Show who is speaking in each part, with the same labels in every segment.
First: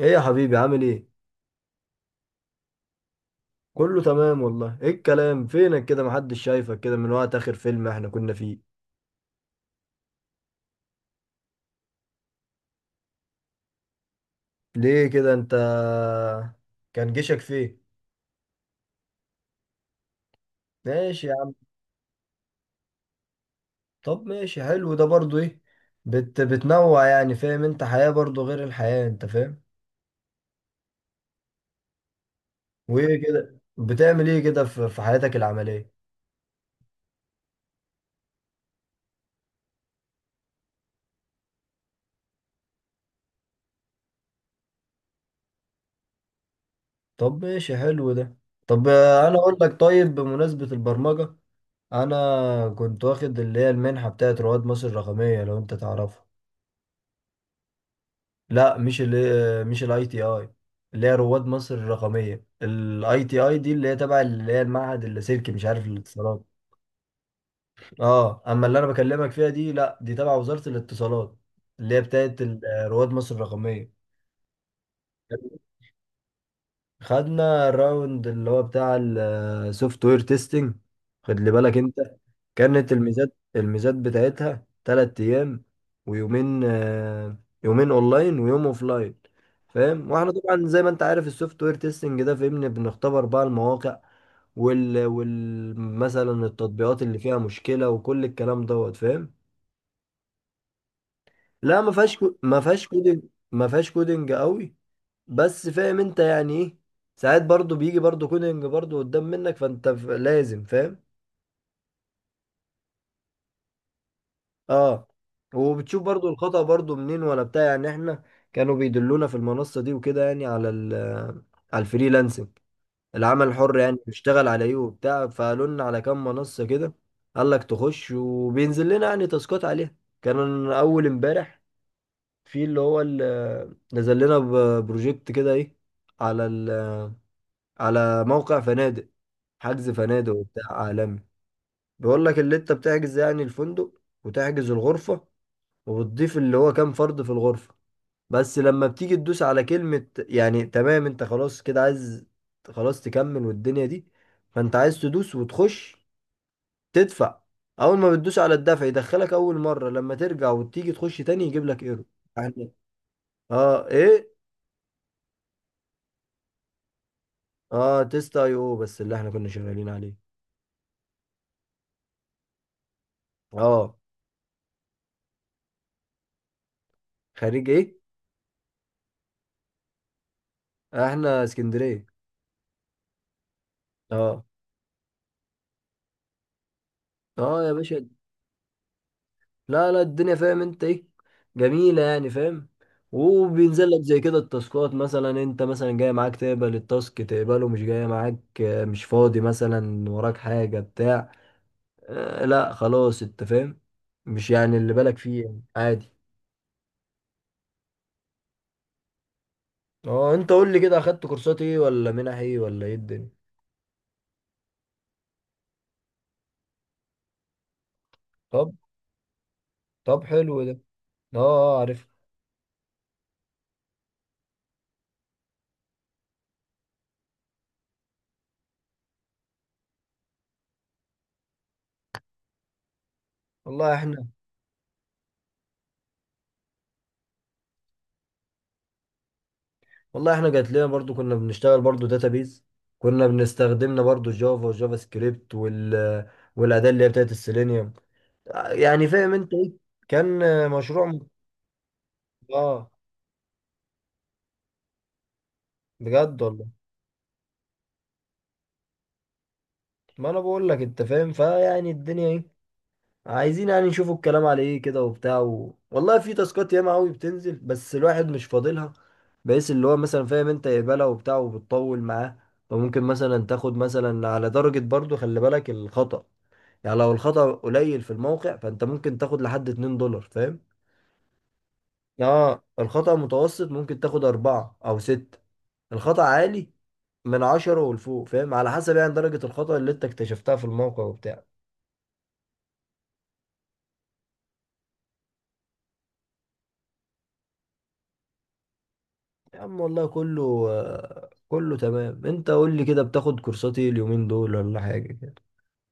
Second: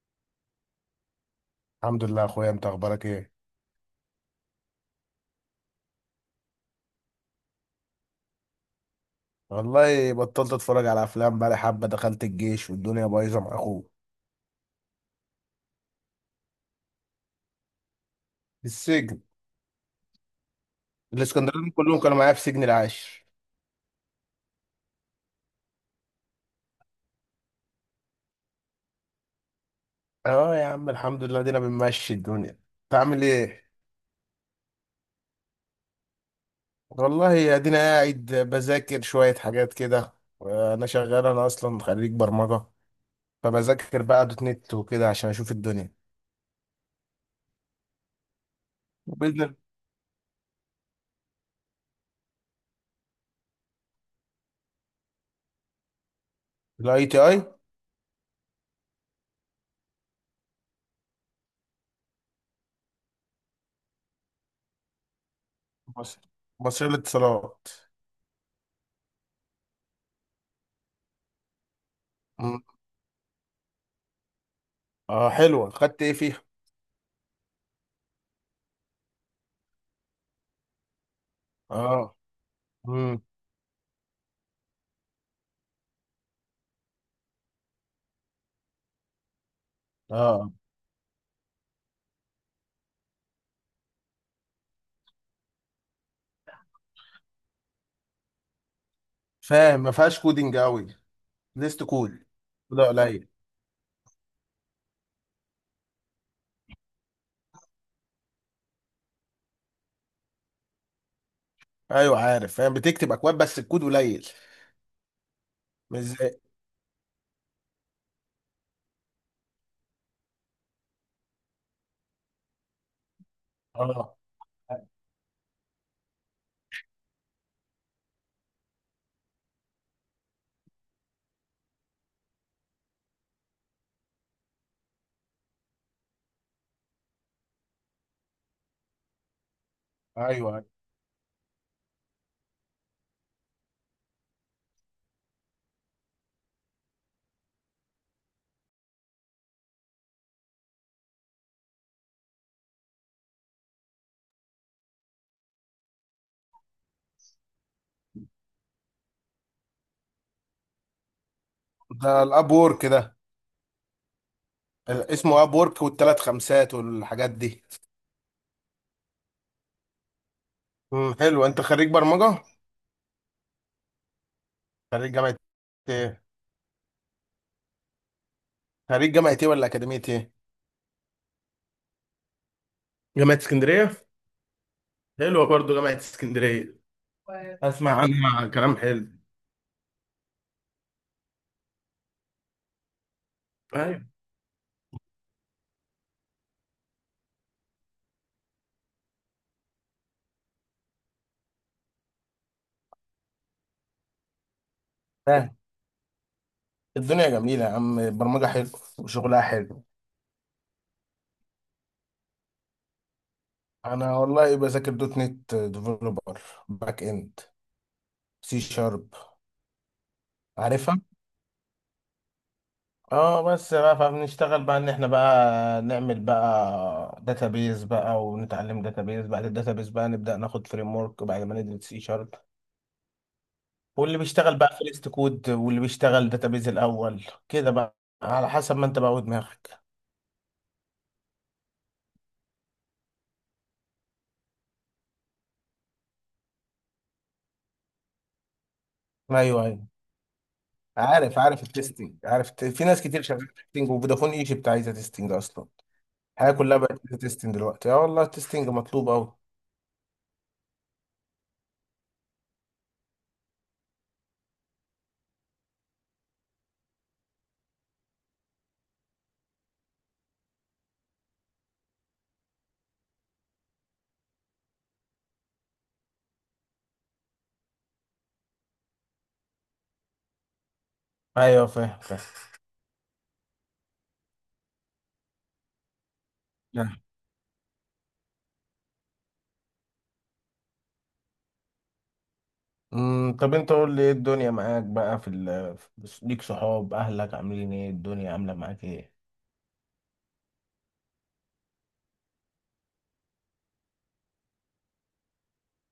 Speaker 1: ايه يا حبيبي، عامل ايه؟
Speaker 2: الحمد لله يا اخويا، انت اخبارك ايه؟
Speaker 1: كله تمام والله. ايه الكلام، فينك كده؟ محدش شايفك كده من وقت اخر فيلم احنا كنا فيه.
Speaker 2: والله بطلت اتفرج على افلام بقالي حبه، دخلت الجيش والدنيا بايظه مع اخوه
Speaker 1: ليه كده انت؟ كان جيشك فين؟
Speaker 2: في السجن.
Speaker 1: ماشي يا عم.
Speaker 2: الاسكندرانيين كلهم كانوا معايا في سجن العاشر.
Speaker 1: طب ماشي، حلو ده برضو. ايه بتنوع يعني، فاهم انت؟ حياة برضو غير الحياة، انت فاهم.
Speaker 2: اه يا عم الحمد لله، دينا بنمشي الدنيا، انت
Speaker 1: وايه
Speaker 2: عامل
Speaker 1: كده،
Speaker 2: ايه؟
Speaker 1: بتعمل ايه كده في حياتك العملية؟
Speaker 2: والله ادينا قاعد بذاكر شويه حاجات كده. انا شغال، انا اصلا خريج برمجه، فبذاكر بقى دوت نت وكده عشان اشوف الدنيا.
Speaker 1: طب ماشي، حلو ده. طب انا
Speaker 2: وباذن.
Speaker 1: اقول لك، طيب بمناسبة البرمجة، انا كنت واخد اللي هي المنحة بتاعت رواد مصر الرقمية، لو انت تعرفها.
Speaker 2: الاي تي اي.
Speaker 1: لا، مش الاي تي اي. اللي هي رواد مصر الرقميه، الاي تي اي دي اللي هي تبع اللي هي المعهد اللاسلكي مش عارف
Speaker 2: مصر.
Speaker 1: الاتصالات.
Speaker 2: مصرية للاتصالات.
Speaker 1: اه، اما اللي انا بكلمك فيها دي لا، دي تبع وزاره الاتصالات. اللي هي بتاعت
Speaker 2: مم.
Speaker 1: رواد مصر الرقميه.
Speaker 2: اه حلوه، خدت ايه فيها؟
Speaker 1: خدنا الراوند اللي هو بتاع السوفت وير تيستنج. خد لي بالك انت.
Speaker 2: اه.
Speaker 1: كانت
Speaker 2: امم.
Speaker 1: الميزات بتاعتها 3 ايام ويومين. يومين اونلاين ويوم اوفلاين. فاهم؟ واحنا
Speaker 2: اه
Speaker 1: طبعا زي ما انت عارف السوفت وير تيستنج ده، فاهمني، بنختبر بقى المواقع وال مثلا التطبيقات اللي فيها مشكلة وكل الكلام دوت، فاهم.
Speaker 2: فاهم، ما فيهاش كودينج قوي،
Speaker 1: لا،
Speaker 2: ليست
Speaker 1: ما فيهاش
Speaker 2: كود،
Speaker 1: ما
Speaker 2: ده
Speaker 1: فيهاش كودنج.
Speaker 2: قليل.
Speaker 1: ما فيهاش كودنج قوي. بس فاهم انت يعني ايه. ساعات برضو بيجي برضو كونينج برضو قدام منك، فانت لازم، فاهم.
Speaker 2: ايوه عارف فاهم، بتكتب اكواد بس الكود قليل.
Speaker 1: اه.
Speaker 2: مش
Speaker 1: وبتشوف برضو
Speaker 2: زي.
Speaker 1: الخطأ برضو منين، ولا بتاع، يعني احنا كانوا بيدلونا في المنصة دي وكده، يعني على ال على الفريلانسنج، العمل الحر يعني،
Speaker 2: اه.
Speaker 1: بنشتغل على ايه وبتاع. فقالوا لنا على كام منصة كده. قال لك تخش، وبينزل لنا يعني تاسكات عليها. كان اول امبارح في اللي هو نزل لنا بروجكت كده، ايه، على ال، على موقع فنادق، حجز
Speaker 2: ايوه،
Speaker 1: فنادق
Speaker 2: أيوه.
Speaker 1: وبتاع عالمي. بيقول لك اللي انت بتحجز يعني الفندق، وتحجز الغرفة، وبتضيف اللي هو كام فرد في الغرفة. بس لما بتيجي تدوس على كلمة يعني تمام، انت خلاص كده عايز خلاص تكمل والدنيا دي، فانت عايز تدوس وتخش، تدفع. اول ما بتدوس على الدفع يدخلك اول مرة، لما ترجع وتيجي تخش تاني يجيب لك ايرو.
Speaker 2: ده الاب
Speaker 1: يعني
Speaker 2: وورك ده؟
Speaker 1: اه ايه.
Speaker 2: ال- اسمه اب وورك والثلاث خمسات والحاجات دي.
Speaker 1: اه، تيست اي او بس اللي احنا كنا شغالين عليه.
Speaker 2: مم، حلو. انت خريج برمجه؟
Speaker 1: اه.
Speaker 2: خريج جامعه ايه؟
Speaker 1: خريج ايه؟
Speaker 2: خريج جامعه ايه ولا اكاديميه ايه؟
Speaker 1: احنا اسكندرية.
Speaker 2: جامعة اسكندرية.
Speaker 1: اه.
Speaker 2: حلوة برضو جامعة اسكندرية،
Speaker 1: اه يا
Speaker 2: اسمع
Speaker 1: باشا.
Speaker 2: عنها كلام حلو.
Speaker 1: لا لا، الدنيا فاهم انت ايه، جميلة يعني، فاهم. وبينزل لك
Speaker 2: ايوه
Speaker 1: زي كده التاسكات، مثلا انت مثلا جاي معاك تقبل التاسك تقبله، مش جاي معاك مش فاضي، مثلا وراك حاجة بتاع. آه لا، خلاص، انت فاهم. مش يعني اللي بالك فيه
Speaker 2: فاهم.
Speaker 1: يعني، عادي.
Speaker 2: الدنيا جميلة يا عم، البرمجة حلو وشغلها حلو.
Speaker 1: اه، انت قول لي كده، اخدت كورسات ايه ولا منح ايه ولا ايه الدنيا؟
Speaker 2: انا والله بذاكر دوت نت ديفلوبر، باك اند، سي
Speaker 1: طب
Speaker 2: شارب.
Speaker 1: طب حلو ده.
Speaker 2: عارفها؟
Speaker 1: اه اه، عارف.
Speaker 2: اه، بس بقى فبنشتغل بقى ان احنا بقى نعمل بقى داتابيز بقى، ونتعلم داتابيز، بعد الداتابيز بقى نبدأ ناخد فريم ورك بعد ما ندرس سي شارب.
Speaker 1: والله
Speaker 2: واللي
Speaker 1: احنا
Speaker 2: بيشتغل بقى فيرست كود واللي بيشتغل داتابيز الاول كده بقى، على حسب ما انت بقى ودماغك.
Speaker 1: والله احنا جات لنا برضو كنا بنشتغل برضو داتابيز. كنا بنستخدمنا برضو جافا وجافا سكريبت وال، والاداه اللي هي بتاعت السيلينيوم، يعني فاهم انت
Speaker 2: ايوه
Speaker 1: ايه.
Speaker 2: ايوه،
Speaker 1: كان مشروع
Speaker 2: عارف عارف التستنج، عارف الت-، في
Speaker 1: اه،
Speaker 2: ناس كتير شغاله تستنج، وفودافون ايجيبت عايزه تستنج اصلا.
Speaker 1: بجد
Speaker 2: الحياة
Speaker 1: والله.
Speaker 2: كلها بقت تيستنج دلوقتي، اه والله التيستنج مطلوب أوي.
Speaker 1: ما انا بقول لك، انت فاهم، فيعني الدنيا ايه، عايزين يعني نشوفوا الكلام على ايه كده وبتاع والله في تاسكات ياما قوي بتنزل، بس الواحد مش فاضلها، بحيث اللي هو مثلا فاهم انت يقبلها وبتاع وبتطول معاه. فممكن مثلا تاخد مثلا على درجة، برضو خلي بالك الخطأ، يعني لو الخطأ قليل في الموقع، فانت ممكن تاخد لحد 2 دولار، فاهم.
Speaker 2: ايوه فاهم فاهم.
Speaker 1: اه، الخطأ متوسط ممكن تاخد 4 أو 6. الخطأ عالي
Speaker 2: نعم.
Speaker 1: من 10 ولفوق، فاهم، على حسب يعني درجة الخطأ اللي انت اكتشفتها في الموقع وبتاع.
Speaker 2: امم، طب انت قول لي ايه الدنيا معاك بقى في ال، في- ليك صحاب؟ اهلك عاملين ايه؟ الدنيا عامله معاك ايه؟
Speaker 1: يا عم والله كله كله تمام. انت قول لي كده، بتاخد كورسات ايه اليومين دول ولا حاجة كده؟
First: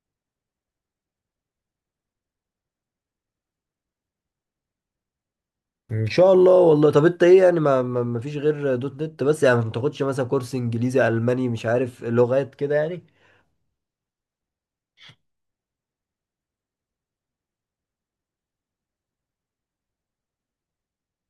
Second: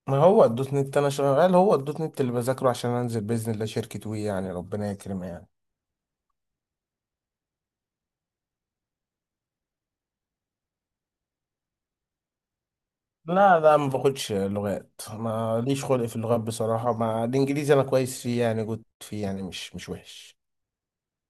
Speaker 2: ما هو الدوت نت انا شغال، هو الدوت نت اللي بذاكره عشان انزل باذن الله شركه وي، يعني ربنا يكرم يعني.
Speaker 1: ان شاء الله والله. طب انت ايه يعني، ما فيش غير دوت نت بس يعني؟ ما بتاخدش مثلا كورس انجليزي، الماني، مش عارف لغات كده يعني؟
Speaker 2: لا لا ما باخدش لغات، ما ليش خلق في اللغات بصراحه، ما الانجليزي انا كويس فيه، يعني جود فيه يعني، مش وحش.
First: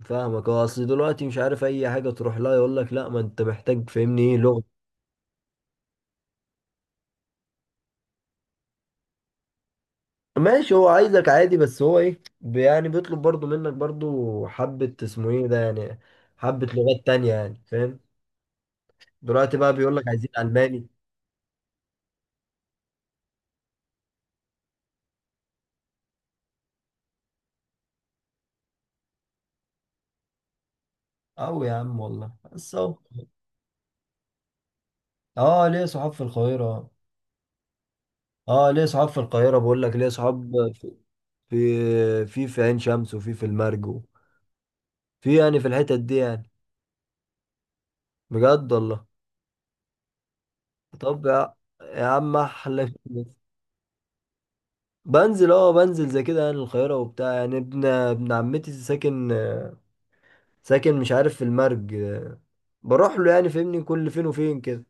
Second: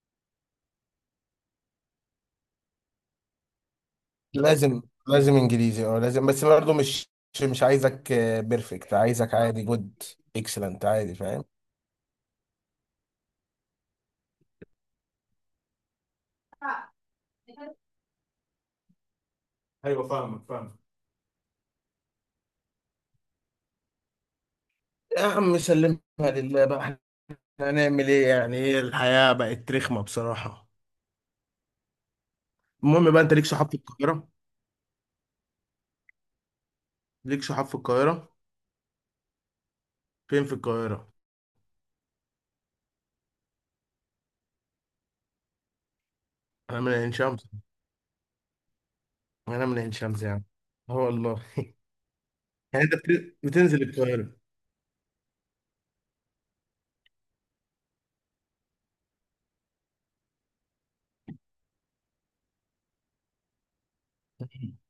Speaker 1: فاهمك، هو اصل دلوقتي مش عارف اي حاجه تروح لها يقول لك لا، ما انت محتاج فاهمني ايه لغه.
Speaker 2: لازم. لازم انجليزي اه لازم، بس برضه مش. مش عايزك بيرفكت، عايزك عادي، جود،
Speaker 1: ماشي،
Speaker 2: اكسلنت
Speaker 1: هو
Speaker 2: عادي،
Speaker 1: عايزك
Speaker 2: فاهم.
Speaker 1: عادي، بس هو ايه يعني بيطلب برضو منك برضو حبه اسمه ايه ده يعني، حبه لغات تانية يعني، فاهم. دلوقتي بقى بيقول لك
Speaker 2: ايوه
Speaker 1: عايزين
Speaker 2: فاهمك فاهمك.
Speaker 1: الماني.
Speaker 2: يا عم سلمها لله بقى، احنا هنعمل ايه يعني؟ ايه الحياة بقت رخمة بصراحة.
Speaker 1: او يا عم والله، بس اهو.
Speaker 2: المهم بقى، انت ليك صحاب في القاهرة؟
Speaker 1: اه، ليه صحاب في القاهره.
Speaker 2: ليك صحاب في القاهرة؟
Speaker 1: اه ليه صحاب في القاهره، بقول لك ليه
Speaker 2: فين
Speaker 1: صحاب
Speaker 2: في
Speaker 1: في
Speaker 2: القاهرة؟
Speaker 1: في في في عين شمس، وفي المرج، في يعني في الحتت دي يعني.
Speaker 2: انا من عين شمس.
Speaker 1: بجد والله.
Speaker 2: انا من عين شمس يعني. اه
Speaker 1: طب
Speaker 2: والله
Speaker 1: يا يا عم
Speaker 2: يعني
Speaker 1: احلى.
Speaker 2: انت بت- بتنزل القاهرة؟
Speaker 1: بنزل زي كده يعني القاهرة وبتاع، يعني ابن عمتي ساكن، ساكن مش عارف في المرج، بروح له يعني، فاهمني، كل فين وفين كده.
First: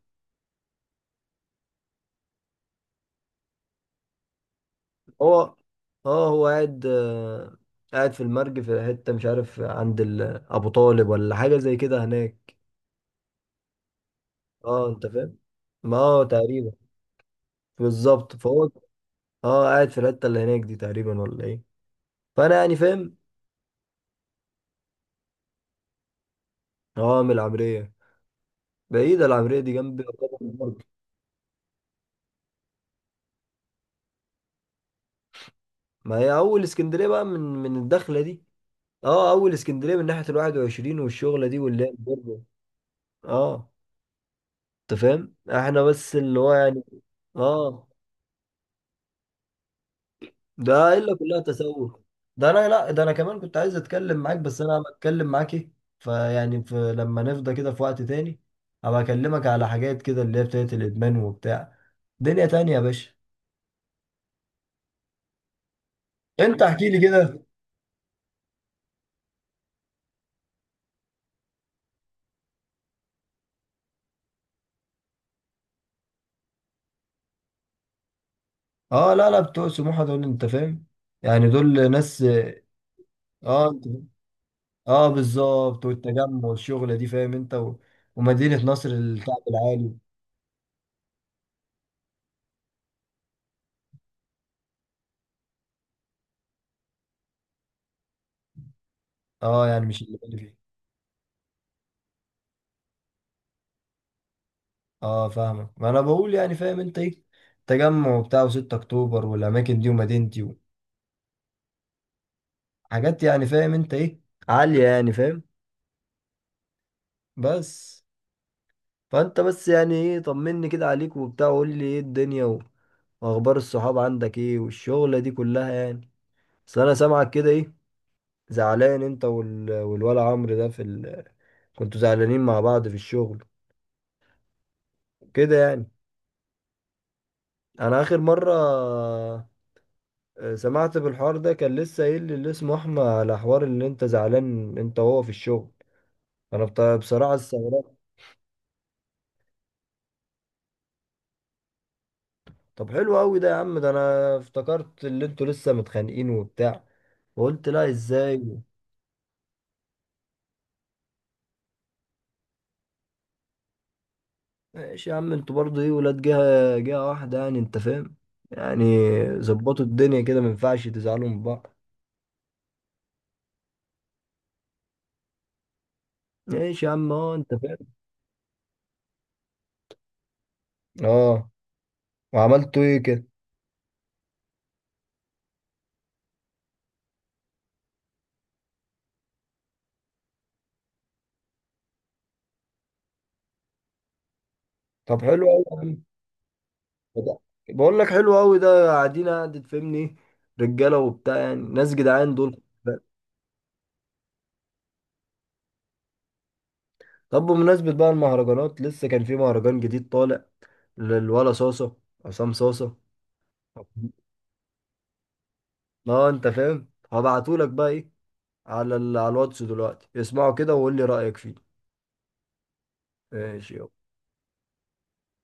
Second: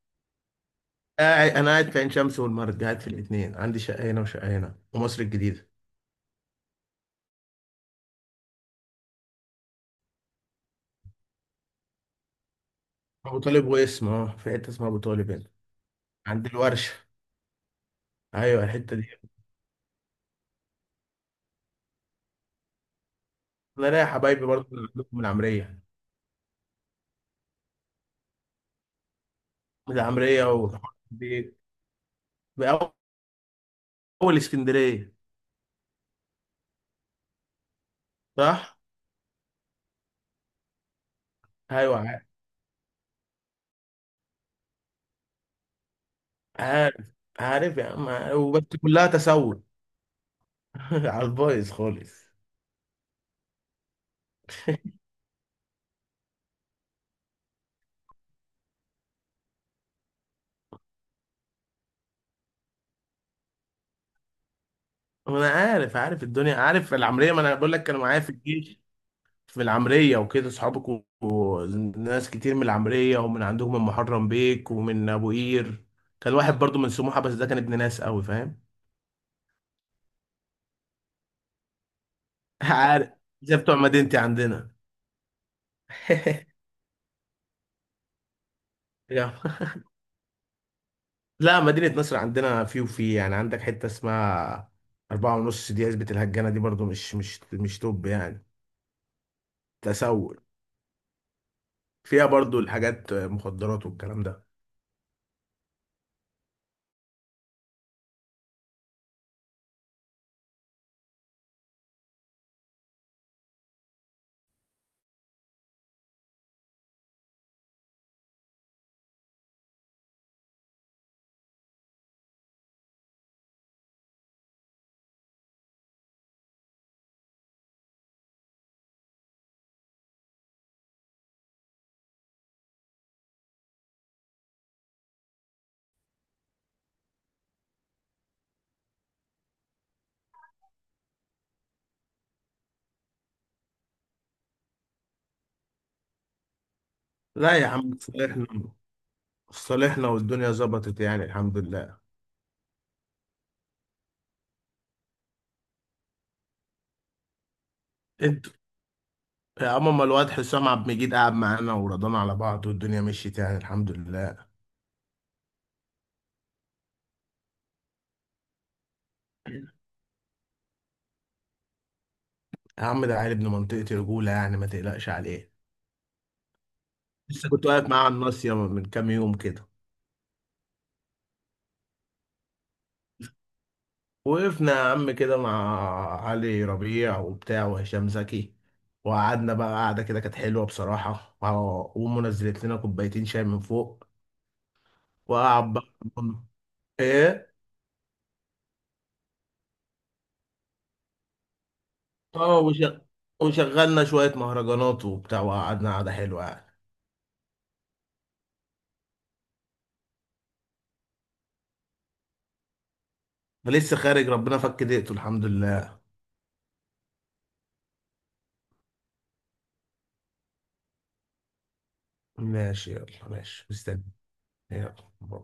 Speaker 2: قاعد، انا قاعد في عين شمس والمرج، قاعد في الاثنين، عندي شقة هنا وشقة هنا ومصر
Speaker 1: هو
Speaker 2: الجديدة.
Speaker 1: اه هو قاعد قاعد في المرج، في حتة مش عارف عند أبو طالب ولا حاجة زي كده هناك.
Speaker 2: ابو طالب، واسم اه في حته
Speaker 1: اه،
Speaker 2: اسمها ابو
Speaker 1: انت
Speaker 2: طالب
Speaker 1: فاهم،
Speaker 2: هنا.
Speaker 1: ما هو
Speaker 2: عند
Speaker 1: تقريبا
Speaker 2: الورشه.
Speaker 1: بالظبط. فهو
Speaker 2: ايوه الحته دي.
Speaker 1: اه، قاعد في الحتة اللي هناك دي تقريبا، ولا ايه؟ فانا يعني فاهم.
Speaker 2: انا ليا حبايبي برضه اللي عندكم من العمريه.
Speaker 1: اه، من العمرية. بعيدة العمرية دي،
Speaker 2: من
Speaker 1: جنب يعتبر
Speaker 2: العمريه ومن
Speaker 1: المرج.
Speaker 2: اول اسكندريه.
Speaker 1: ما هي أول اسكندرية بقى، من الدخلة دي.
Speaker 2: صح.
Speaker 1: اه، اول اسكندريه من ناحيه ال 21 والشغله دي واللعب
Speaker 2: ايوه عارف.
Speaker 1: برضه. اه، انت فاهم، احنا بس اللي هو يعني،
Speaker 2: عارف. عارف يا
Speaker 1: اه.
Speaker 2: عم. وبس كلها تسول.
Speaker 1: ده الا
Speaker 2: على
Speaker 1: كلها
Speaker 2: البايظ
Speaker 1: تسوق.
Speaker 2: خالص.
Speaker 1: ده انا لا ده انا كمان كنت عايز اتكلم معاك، بس انا بتكلم معاك ايه، فيعني في لما نفضى كده في وقت تاني هبقى اكلمك على حاجات كده اللي هي بتاعت الادمان وبتاع. دنيا تانية يا باشا.
Speaker 2: انا عارف عارف الدنيا،
Speaker 1: انت احكي
Speaker 2: عارف
Speaker 1: لي
Speaker 2: العمريه، ما
Speaker 1: كده.
Speaker 2: انا بقول لك كانوا معايا في الجيش. في العمرية وكده صحابك، وناس كتير من العمرية ومن عندهم، من محرم بيك ومن أبو قير. كان واحد برضو من سموحة، بس ده كان ابن ناس قوي فاهم.
Speaker 1: اه لا لا، بتوع سموحه دول انت فاهم، يعني دول ناس.
Speaker 2: عارف، زي
Speaker 1: اه
Speaker 2: بتوع
Speaker 1: انت،
Speaker 2: مدينتي عندنا.
Speaker 1: اه بالظبط، والتجمع والشغلة دي، فاهم انت ومدينة نصر
Speaker 2: يا.
Speaker 1: الكعب العالي.
Speaker 2: لا مدينة نصر، عندنا في وفي يعني، عندك حتة اسمها أربعة ونص دي، عزبة الهجانة دي برضو مش توب يعني.
Speaker 1: اه يعني مش اللي
Speaker 2: تسول،
Speaker 1: بالي فيه.
Speaker 2: فيها برضو الحاجات مخدرات والكلام ده.
Speaker 1: اه، فاهمك. ما انا بقول يعني، فاهم انت ايه، تجمع وبتاع و6 اكتوبر والاماكن دي ومدينتي وحاجات يعني فاهم انت ايه، عالية يعني فاهم. بس فانت بس يعني ايه، طمني كده عليك وبتاع، وقول لي ايه الدنيا واخبار الصحاب عندك ايه، والشغلة دي كلها يعني. بس انا سامعك كده ايه، زعلان انت والولا عمرو ده في كنتوا زعلانين مع بعض في الشغل كده يعني. انا اخر مره سمعت بالحوار ده، كان لسه قايل لي اللي اسمه احمد على حوار اللي انت زعلان انت وهو في الشغل. انا بصراحه
Speaker 2: لا يا
Speaker 1: استغربت.
Speaker 2: عم صالحنا، صالحنا والدنيا ظبطت يعني الحمد لله.
Speaker 1: طب حلو قوي ده يا عم، ده انا افتكرت اللي انتوا لسه متخانقين وبتاع وقلت لا
Speaker 2: انت.
Speaker 1: ازاي.
Speaker 2: يا عم ما الواد حسام عبد المجيد قعد معانا ورضانا على بعض، والدنيا مشيت يعني الحمد لله يا
Speaker 1: ماشي يا عم، انتوا برضه ايه، ولاد جهه واحده يعني انت فاهم يعني، ظبطوا الدنيا كده، ما ينفعش تزعلوا من بعض.
Speaker 2: عم. ده عيل ابن منطقتي، رجولة يعني ما تقلقش عليه.
Speaker 1: ماشي يا عم، اه
Speaker 2: لسه
Speaker 1: انت
Speaker 2: كنت واقف
Speaker 1: فاهم.
Speaker 2: معاه على الناصية من كام يوم كده.
Speaker 1: اه. وعملتوا ايه كده؟
Speaker 2: وقفنا يا عم كده مع علي ربيع وبتاع وهشام زكي، وقعدنا بقى قعدة كده كانت حلوة بصراحة، وع- وأمه نزلت لنا كوبايتين شاي من فوق.
Speaker 1: طب حلو
Speaker 2: وقعد بقى.
Speaker 1: قوي ده-
Speaker 2: إيه؟
Speaker 1: بقول لك حلو قوي ده، قاعدين قاعد تفهمني، رجاله وبتاع يعني، ناس جدعان
Speaker 2: آه
Speaker 1: دول.
Speaker 2: وش- وشغلنا شوية مهرجانات وبتاع، وقعدنا قعدة حلوة يعني.
Speaker 1: طب بمناسبه بقى المهرجانات، لسه كان في مهرجان جديد طالع للولا صاصه، عصام صاصه.
Speaker 2: فلسه خارج ربنا فك دقته الحمد لله.
Speaker 1: اه انت فاهم، هبعتهولك بقى ايه على على الواتس دلوقتي، اسمعه كده وقول لي رايك فيه.
Speaker 2: ماشي يلا، ماشي
Speaker 1: ماشي
Speaker 2: مستني.
Speaker 1: يلا.
Speaker 2: يلا. باي.